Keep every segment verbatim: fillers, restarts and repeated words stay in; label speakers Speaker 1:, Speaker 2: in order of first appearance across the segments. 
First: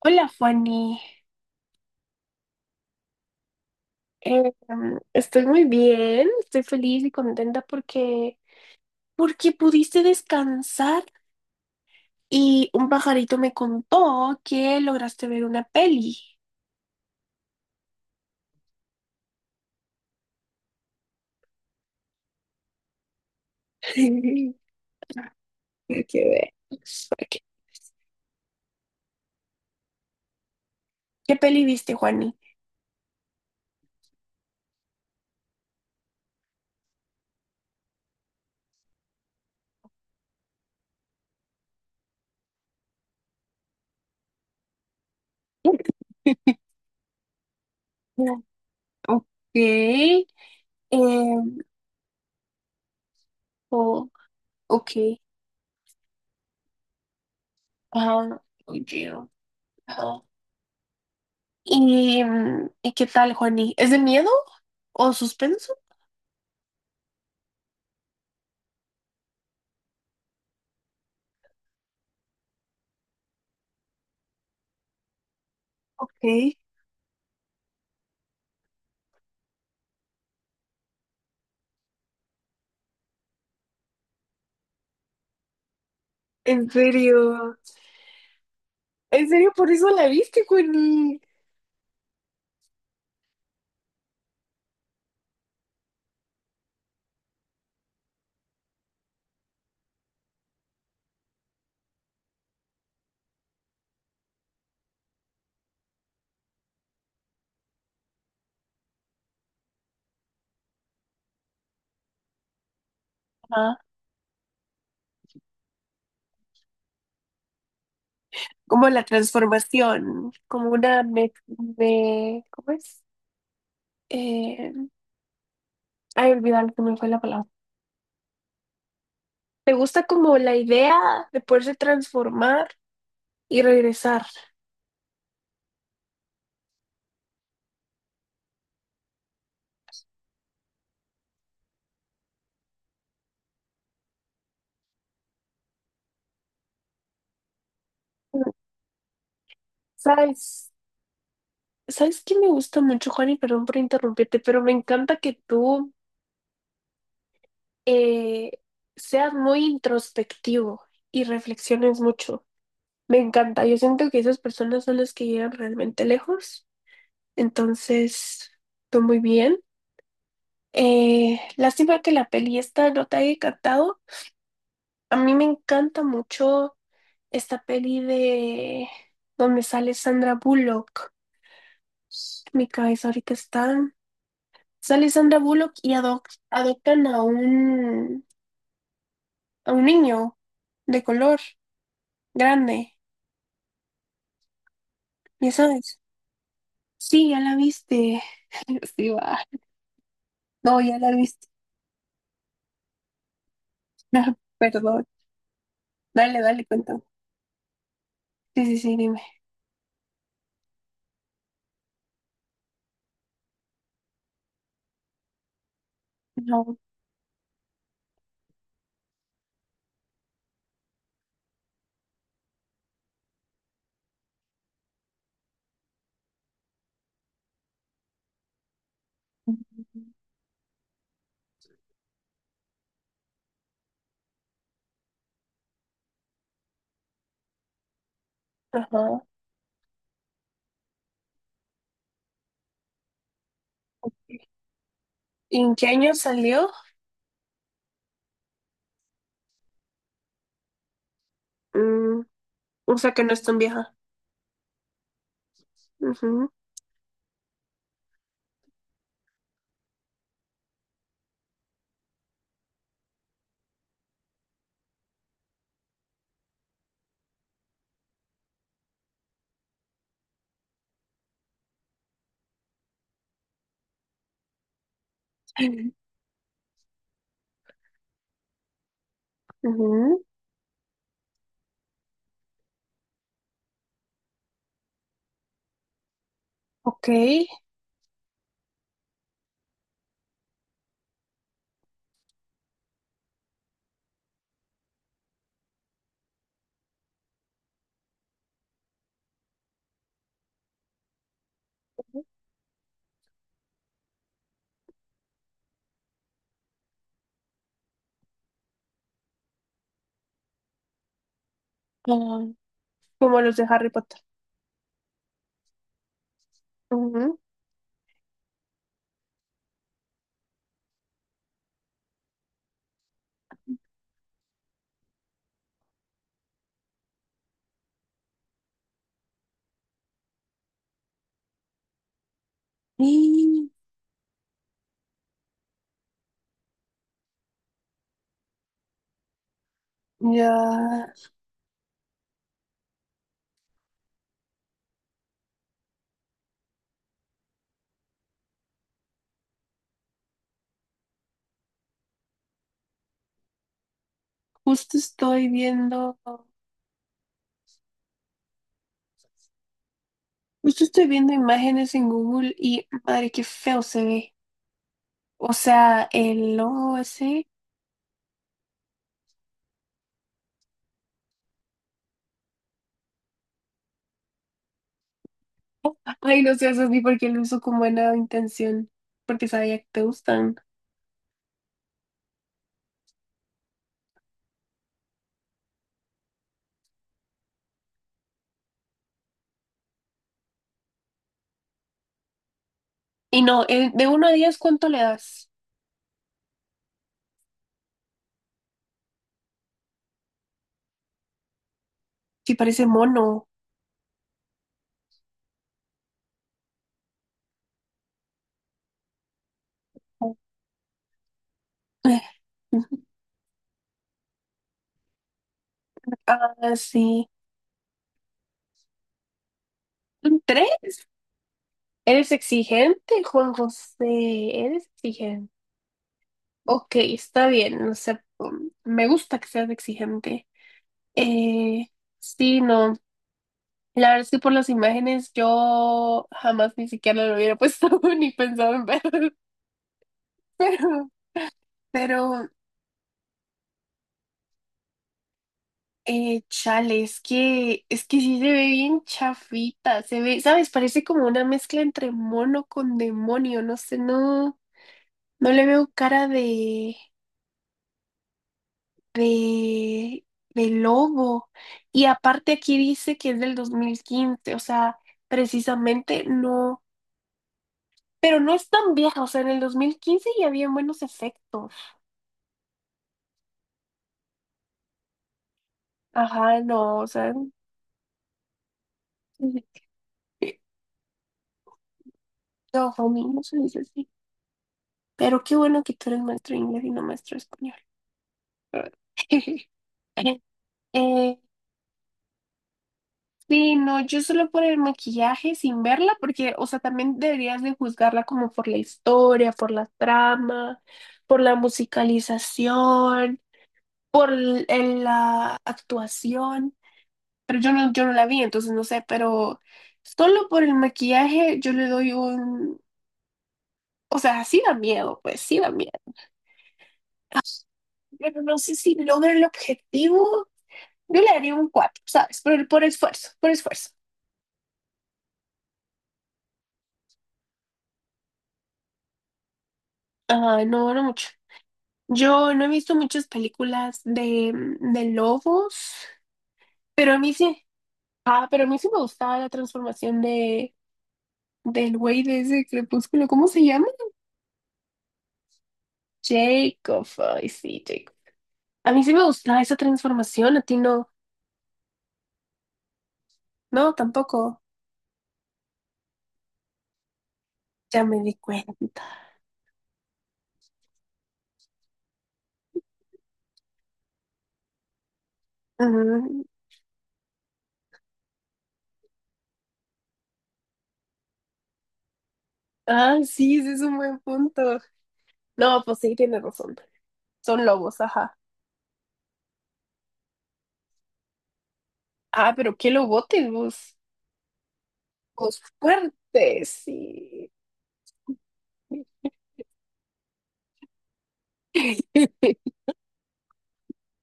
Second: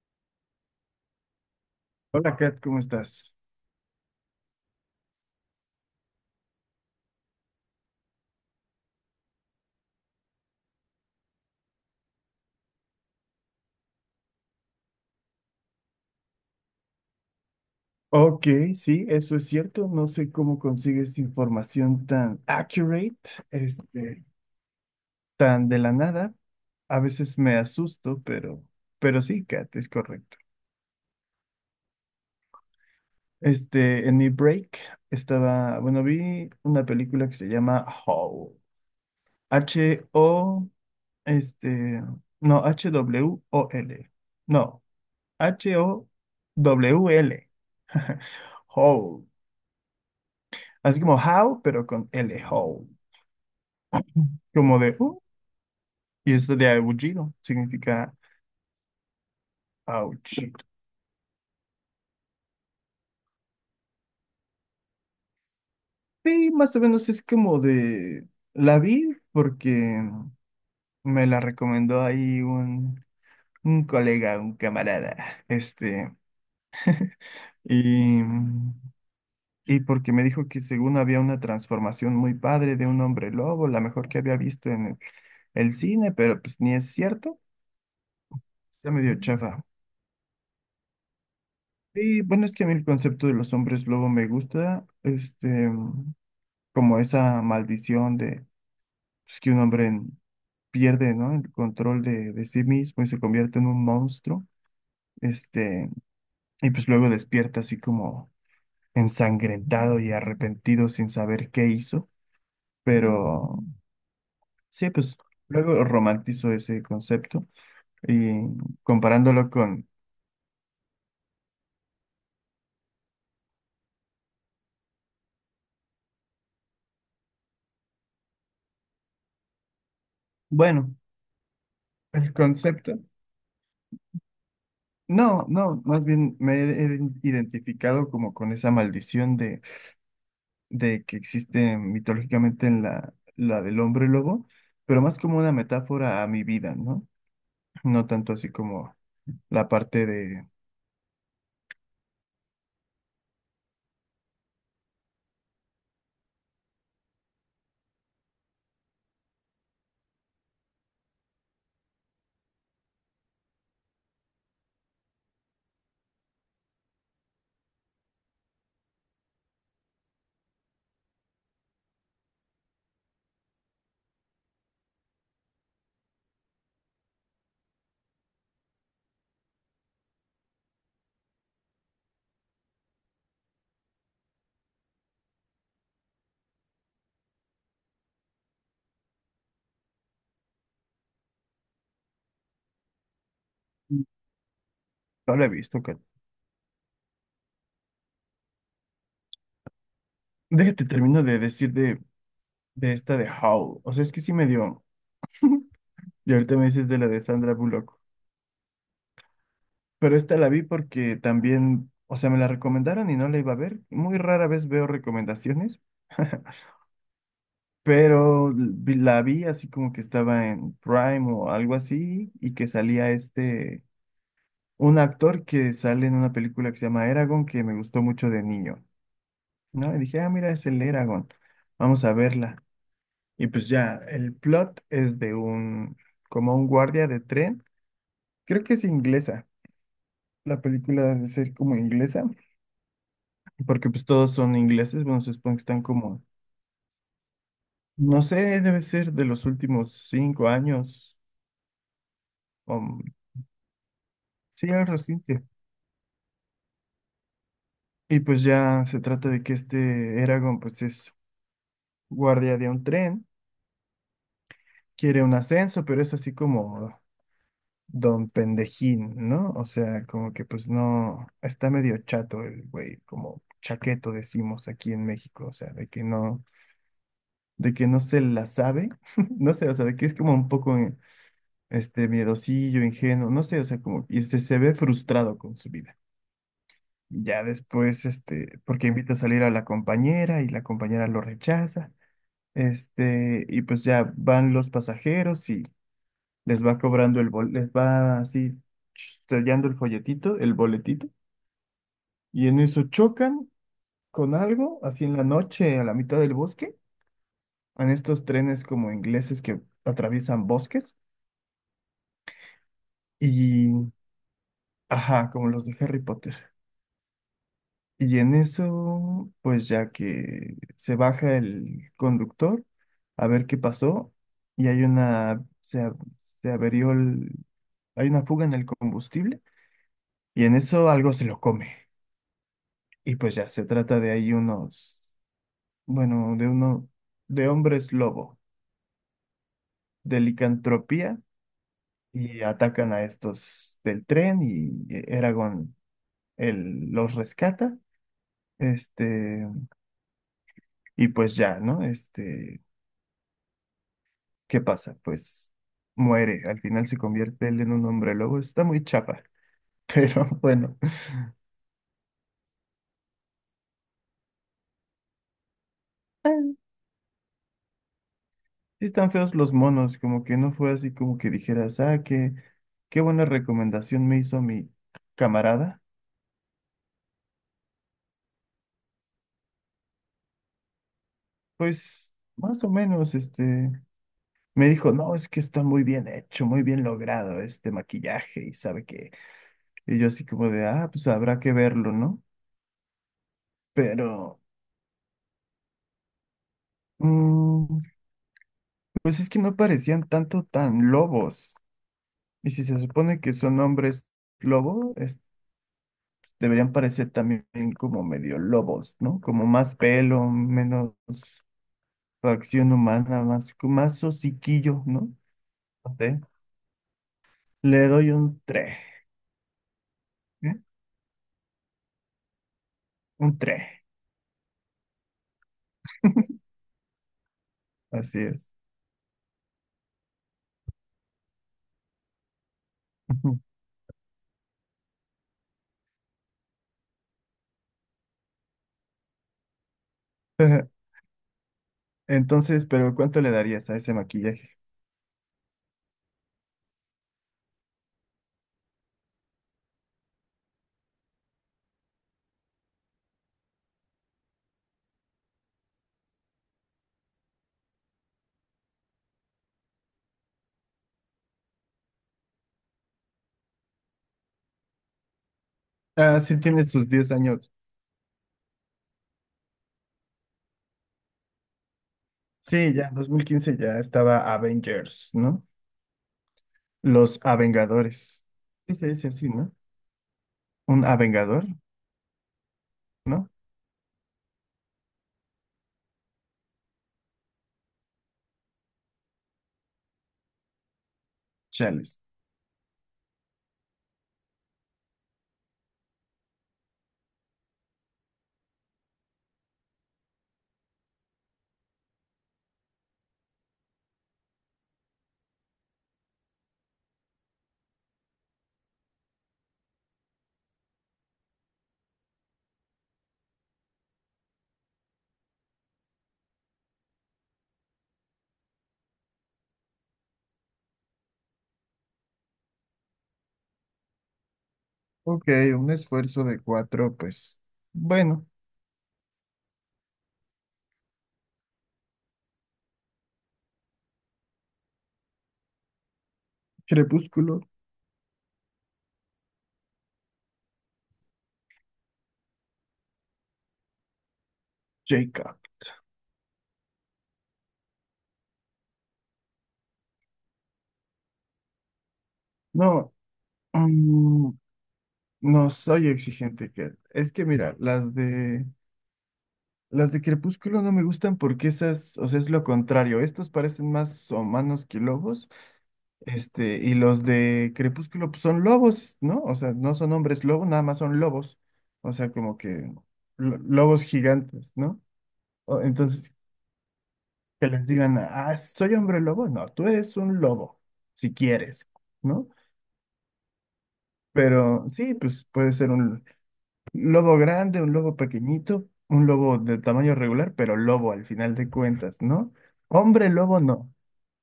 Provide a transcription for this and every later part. Speaker 1: Hola, Fanny.
Speaker 2: Hola Kat, ¿cómo estás?
Speaker 1: Eh, estoy muy bien, estoy feliz y contenta porque, porque pudiste descansar y un pajarito me contó que lograste ver una peli.
Speaker 2: Ok, sí, eso es cierto. No sé cómo consigues información tan accurate, este, tan de la
Speaker 1: Hay que
Speaker 2: nada.
Speaker 1: ver.
Speaker 2: A veces
Speaker 1: ¿Qué,
Speaker 2: me asusto, pero, pero sí, Kat, es correcto.
Speaker 1: ¿qué peli viste, Juani?
Speaker 2: Este, en mi break estaba, bueno, vi una película que se llama Howl. H-O, este, no, H-W-O-L. No, H-O-W-L.
Speaker 1: Mm. Ok.
Speaker 2: Howl.
Speaker 1: eh,
Speaker 2: Así como how, pero con L, Howl.
Speaker 1: oh,
Speaker 2: Como de
Speaker 1: ok.
Speaker 2: "Uh", y es de aullido, significa
Speaker 1: Ajá, oye, ajá.
Speaker 2: aullido.
Speaker 1: ¿Y, mm, ¿y qué tal, Juani? ¿Es de miedo o suspenso?
Speaker 2: Y más o menos es como de la vi porque me la recomendó ahí un, un colega, un camarada, este,
Speaker 1: Ok,
Speaker 2: y, y porque me dijo que según había una transformación muy padre de un hombre lobo, la mejor que había visto en el, el cine, pero pues
Speaker 1: en
Speaker 2: ni es cierto,
Speaker 1: serio.
Speaker 2: está medio
Speaker 1: En serio,
Speaker 2: chafa.
Speaker 1: por eso la viste, Connie.
Speaker 2: Y bueno, es que a mí el concepto de los hombres lobo me gusta, este. Como esa maldición de pues, que un hombre en- pierde, ¿no? El control de, de sí mismo y se convierte en un monstruo, este, y pues luego despierta así como ensangrentado y arrepentido sin saber qué hizo, pero
Speaker 1: Ajá.
Speaker 2: sí, pues luego romantizo ese concepto y
Speaker 1: Como la
Speaker 2: comparándolo con,
Speaker 1: transformación, como una me, me- ¿cómo es? Eh, ay, olvidar que me fue la palabra. ¿Te gusta como la
Speaker 2: bueno,
Speaker 1: idea de poderse
Speaker 2: el
Speaker 1: transformar
Speaker 2: concepto.
Speaker 1: y regresar?
Speaker 2: No, no, más bien me he identificado como con esa maldición de de que existe mitológicamente en la, la del hombre lobo, pero más como una metáfora a mi vida, ¿no? No tanto así como la parte de.
Speaker 1: ¿Sabes? ¿Sabes qué me gusta mucho, Juan? Y perdón por interrumpirte, pero me encanta que tú eh, seas muy introspectivo y reflexiones mucho. Me encanta. Yo siento que esas personas son las que llegan realmente lejos. Entonces, fue muy bien. Eh, lástima que la peli esta no te haya encantado. A mí me encanta mucho esta peli de donde sale Sandra Bullock. Mi cabeza ahorita está. Sale Sandra Bullock y adoc- adoptan a un, a un niño de color grande.
Speaker 2: No la he
Speaker 1: ¿Ya
Speaker 2: visto, Kat.
Speaker 1: sabes? Sí, ya la viste. Sí, va. No,
Speaker 2: Déjate,
Speaker 1: ya la
Speaker 2: termino de
Speaker 1: viste.
Speaker 2: decir de, de esta de Howl. O sea, es que sí me dio.
Speaker 1: Perdón.
Speaker 2: Y
Speaker 1: Dale,
Speaker 2: ahorita
Speaker 1: dale,
Speaker 2: me dices de
Speaker 1: cuéntame.
Speaker 2: la de Sandra Bullock.
Speaker 1: Sí, sí, sí, dime.
Speaker 2: Pero esta la vi porque también, o sea, me la recomendaron y no la iba a ver. Muy rara vez veo recomendaciones.
Speaker 1: No.
Speaker 2: Pero vi- la vi así como que estaba en Prime o algo así y que salía este... un actor que sale en una película que se llama Eragon, que me gustó mucho de niño, ¿no? Y dije, ah, mira, es el Eragon, vamos a verla. Y pues ya, el plot es de un, como un guardia de tren, creo que es
Speaker 1: Ajá.
Speaker 2: inglesa, la película debe ser como inglesa, porque pues todos son ingleses, bueno, se supone
Speaker 1: ¿Y
Speaker 2: que
Speaker 1: en
Speaker 2: están
Speaker 1: qué año
Speaker 2: como,
Speaker 1: salió?
Speaker 2: no sé, debe ser de los últimos cinco años,
Speaker 1: Mm,
Speaker 2: o,
Speaker 1: o sea que no es tan vieja.
Speaker 2: sí, algo reciente.
Speaker 1: Ujú,
Speaker 2: Y pues ya se trata de que este Eragon, pues es guardia de un tren quiere un ascenso, pero es así como don pendejín, ¿no? O sea, como que pues no, está medio chato el güey, como chaqueto decimos aquí en México, o sea, de que no, de que no se la sabe, no sé, o sea, de que es
Speaker 1: ujú.
Speaker 2: como un poco eh, este miedosillo, ingenuo, no sé, o sea, como, y se, se ve frustrado con su vida.
Speaker 1: Ok.
Speaker 2: Ya después, este, porque invita a salir a la compañera y la compañera lo rechaza. Este, y pues ya van los pasajeros y les va cobrando el bol, les va así sellando el folletito, el boletito, y en eso chocan con algo, así en la noche, a la mitad del bosque, en estos trenes como ingleses que atraviesan bosques,
Speaker 1: Ah, como los de Harry
Speaker 2: y
Speaker 1: Potter.
Speaker 2: ajá, como los de Harry Potter.
Speaker 1: Ujú.
Speaker 2: Y en eso, pues ya que se baja el conductor a ver qué pasó, y hay una, se, a- se averió el- hay una fuga en el combustible, y en eso algo se lo come. Y pues ya se
Speaker 1: Y
Speaker 2: trata de ahí unos, bueno, de uno, de hombres lobo, de
Speaker 1: ya,
Speaker 2: licantropía, y atacan a estos del tren y eh, Eragon él los rescata. Este, y pues ya, ¿no? Este, ¿qué
Speaker 1: justo
Speaker 2: pasa?
Speaker 1: estoy
Speaker 2: Pues
Speaker 1: viendo,
Speaker 2: muere, al final se convierte él en un hombre lobo, está muy chapa, pero bueno,
Speaker 1: justo estoy viendo imágenes en Google y madre, qué feo se ve. O sea, el
Speaker 2: sí
Speaker 1: logo ese.
Speaker 2: están feos los monos, como que no fue así como que dijeras, ah, qué, qué buena recomendación me hizo mi camarada.
Speaker 1: Ay, no sé, eso ni porque lo uso con buena intención, porque sabía que te gustan.
Speaker 2: Pues más o menos, este, me dijo, no, es que está muy bien hecho, muy bien logrado este maquillaje y sabe que, y yo así como de, ah, pues habrá que verlo, ¿no?
Speaker 1: Y no, eh, de uno a
Speaker 2: Pero,
Speaker 1: diez, ¿cuánto le das?
Speaker 2: mm, pues es que no parecían tanto tan lobos. Y
Speaker 1: Si
Speaker 2: si se
Speaker 1: parece
Speaker 2: supone que
Speaker 1: mono.
Speaker 2: son hombres lobo, es- deberían parecer también como medio lobos, ¿no? Como más pelo, menos
Speaker 1: Eh.
Speaker 2: facción humana, más, más hociquillo, ¿no? No sé.
Speaker 1: Ah, sí.
Speaker 2: Le doy un tres,
Speaker 1: ¿Son
Speaker 2: ¿eh?
Speaker 1: ¿Tres? ¿Eres exigente,
Speaker 2: Un
Speaker 1: Juan
Speaker 2: tres.
Speaker 1: José? ¿Eres exigente? Ok, está bien, no
Speaker 2: Así
Speaker 1: sé,
Speaker 2: es.
Speaker 1: um, me gusta que seas exigente. Eh, sí, no,
Speaker 2: Ujú.
Speaker 1: la verdad es que por las imágenes yo jamás ni siquiera lo hubiera puesto ni pensado en ver, pero, pero,
Speaker 2: Entonces, pero ¿cuánto le darías a ese maquillaje?
Speaker 1: eh, chale, es que, es que sí se ve bien chafita, se ve, ¿sabes? Parece como una mezcla entre mono con demonio, no sé, no. No le veo cara de, de, de lobo. Y aparte aquí dice que es del dos mil quince, o sea,
Speaker 2: Ah,
Speaker 1: precisamente
Speaker 2: sí tiene
Speaker 1: no,
Speaker 2: sus diez años.
Speaker 1: pero no es tan vieja, o sea, en el dos mil quince ya había buenos efectos.
Speaker 2: Sí, ya, dos mil quince ya estaba Avengers, ¿no?
Speaker 1: Ajá, no, o
Speaker 2: Los
Speaker 1: sea,
Speaker 2: Avengadores. Sí se dice así, ¿no? Un Avengador,
Speaker 1: no, homie,
Speaker 2: ¿no?
Speaker 1: no se dice así. Pero qué bueno que tú eres maestro de inglés y no maestro de español. Eh.
Speaker 2: Chales.
Speaker 1: Sí, no, yo solo por el maquillaje sin verla, porque, o sea, también deberías de juzgarla como por la historia, por la trama, por la musicalización, por l- el- la actuación, pero yo no, yo no la vi, entonces no sé, pero solo por el maquillaje yo le doy un, o sea, sí da miedo, pues sí da miedo, pero no sé si logra el objetivo, yo le daría un cuatro, ¿sabes? Por, el- por esfuerzo, por esfuerzo.
Speaker 2: Ok, un esfuerzo de cuatro, pues, bueno,
Speaker 1: Ah, no, no mucho. Yo no he visto muchas películas de, mm, de lobos, pero a mí
Speaker 2: Crepúsculo,
Speaker 1: sí, ah, pero a mí sí me gustaba la transformación de, del güey de ese crepúsculo, ¿cómo se llama?
Speaker 2: Jacob.
Speaker 1: Jacob, ay sí, Jacob. A mí sí me gustaba esa transformación, a ti no,
Speaker 2: No,
Speaker 1: no,
Speaker 2: mm,
Speaker 1: tampoco,
Speaker 2: no soy exigente, que Es que mira, las
Speaker 1: ya me di
Speaker 2: de
Speaker 1: cuenta.
Speaker 2: Las de Crepúsculo no me gustan porque esas, o sea, es lo contrario. Estos parecen más humanos que lobos.
Speaker 1: Mm.
Speaker 2: Este, y los de Crepúsculo pues, son lobos, ¿no? O sea, no son hombres lobo, nada más son lobos. O sea, como que
Speaker 1: Ah,
Speaker 2: lo-
Speaker 1: sí, ese es
Speaker 2: lobos
Speaker 1: un buen
Speaker 2: gigantes,
Speaker 1: punto.
Speaker 2: ¿no? O-
Speaker 1: No, pues
Speaker 2: entonces,
Speaker 1: sí, tienes razón,
Speaker 2: que
Speaker 1: son
Speaker 2: les digan,
Speaker 1: lobos,
Speaker 2: ah,
Speaker 1: ajá.
Speaker 2: soy hombre lobo. No, tú eres un lobo, si quieres, ¿no?
Speaker 1: Ah, pero qué lobotes vos,
Speaker 2: Pero sí, pues puede
Speaker 1: vos
Speaker 2: ser un,
Speaker 1: fuertes,
Speaker 2: lobo
Speaker 1: sí.
Speaker 2: grande, un lobo pequeñito, un lobo de tamaño regular, pero lobo al final de cuentas, ¿no? Hombre lobo no.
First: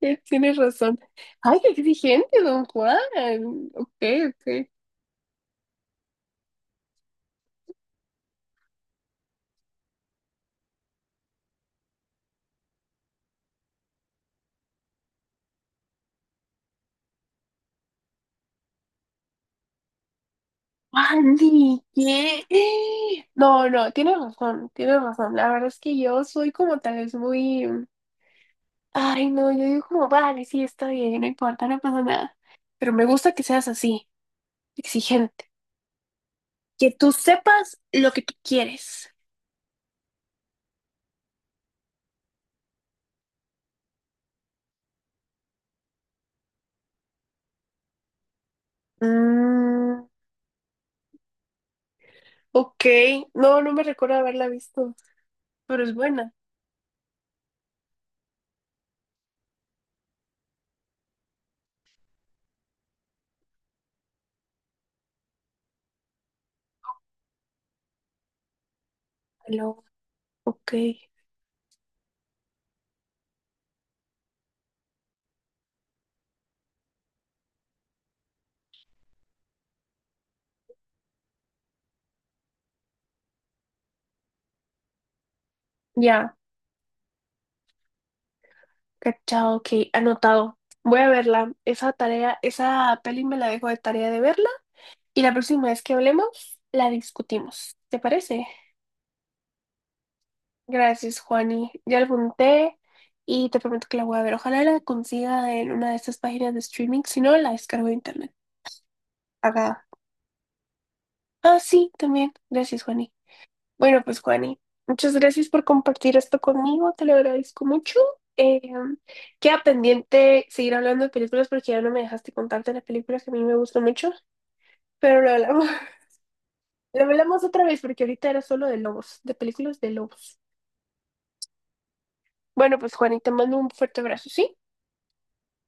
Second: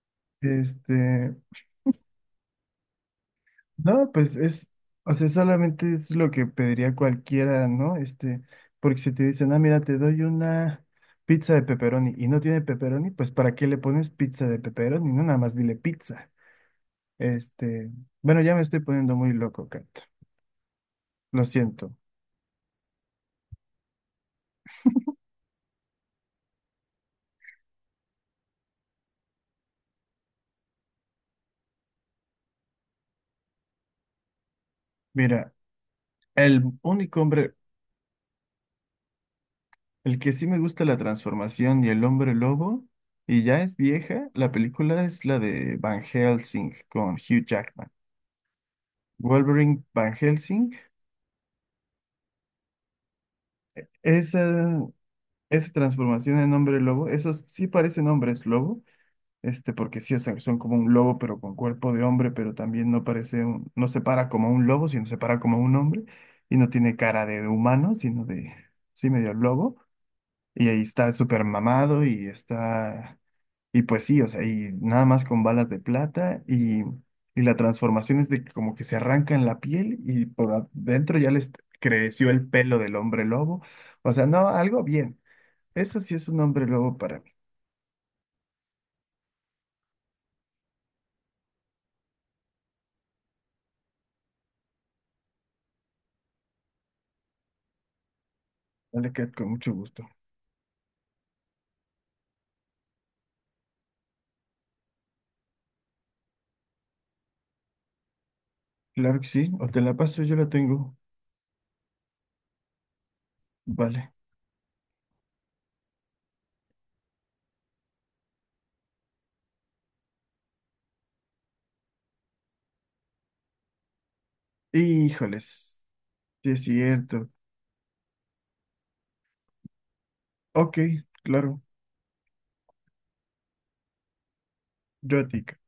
Speaker 1: Eh. Tienes razón.
Speaker 2: Este,
Speaker 1: Ay, qué exigente, don Juan. Ok,
Speaker 2: no, pues
Speaker 1: ok.
Speaker 2: es, o sea, solamente es lo que pediría cualquiera, ¿no? Este, porque si te dicen, ah, mira, te doy una pizza de pepperoni y no tiene pepperoni, pues ¿para qué le pones pizza de pepperoni? No, nada más dile pizza. Este, bueno, ya me estoy poniendo muy loco, Kat. Lo
Speaker 1: Andy,
Speaker 2: siento.
Speaker 1: ¿qué? No, no, tienes razón, tienes razón. La verdad es que yo soy como tal vez muy... Ay, no, yo digo como, vale, sí, está bien, no importa, no pasa nada. Pero me gusta que seas así, exigente.
Speaker 2: Mira, el
Speaker 1: Que tú
Speaker 2: único hombre
Speaker 1: sepas lo que tú quieres.
Speaker 2: el que sí me gusta la transformación y el hombre lobo, y ya es vieja, la película es la de Van Helsing con Hugh Jackman. Wolverine
Speaker 1: Mm,
Speaker 2: Van Helsing,
Speaker 1: ok, no, no me recuerdo haberla
Speaker 2: esa,
Speaker 1: visto,
Speaker 2: esa
Speaker 1: pero es buena.
Speaker 2: transformación en hombre lobo, esos sí parecen hombres lobo, este, porque sí, o sea, son como un lobo, pero con cuerpo de hombre, pero también no parece, un- no se para como un lobo, sino se para como un hombre, y no tiene cara de humano, sino de, sí, medio lobo.
Speaker 1: Aló,
Speaker 2: Y
Speaker 1: ok,
Speaker 2: ahí está súper mamado y está y pues sí, o sea, y nada más con balas de plata y, y la transformación es de que como que se arrancan la piel y por adentro ya les creció el pelo del hombre lobo. O sea, no, algo bien. Eso sí es
Speaker 1: ya.
Speaker 2: un hombre lobo para mí.
Speaker 1: Cachado, ok, anotado. Voy a verla. Esa tarea, esa peli me la dejo de tarea de verla. Y la próxima vez que hablemos, la discutimos. ¿Te parece?
Speaker 2: Vale, Kat, con mucho gusto.
Speaker 1: Gracias, Juani. Ya la apunté y te prometo que la voy a ver. Ojalá la consiga en una de estas páginas de streaming. Si no, la descargo de internet.
Speaker 2: Claro que sí, o te
Speaker 1: Acá.
Speaker 2: la paso, yo la tengo.
Speaker 1: Ah, sí, también. Gracias, Juani. Bueno,
Speaker 2: Vale.
Speaker 1: pues Juani, muchas gracias por compartir esto conmigo, te lo agradezco mucho. Eh, queda pendiente seguir hablando de películas porque ya no me dejaste contarte las películas que a mí me gustan mucho, pero lo hablamos,
Speaker 2: Híjoles, sí es
Speaker 1: lo
Speaker 2: cierto.
Speaker 1: hablamos otra vez porque ahorita era solo de lobos, de películas de lobos.
Speaker 2: Ok, claro,
Speaker 1: Bueno, pues Juani, te mando un fuerte abrazo, ¿sí?
Speaker 2: yo a ti, Kat.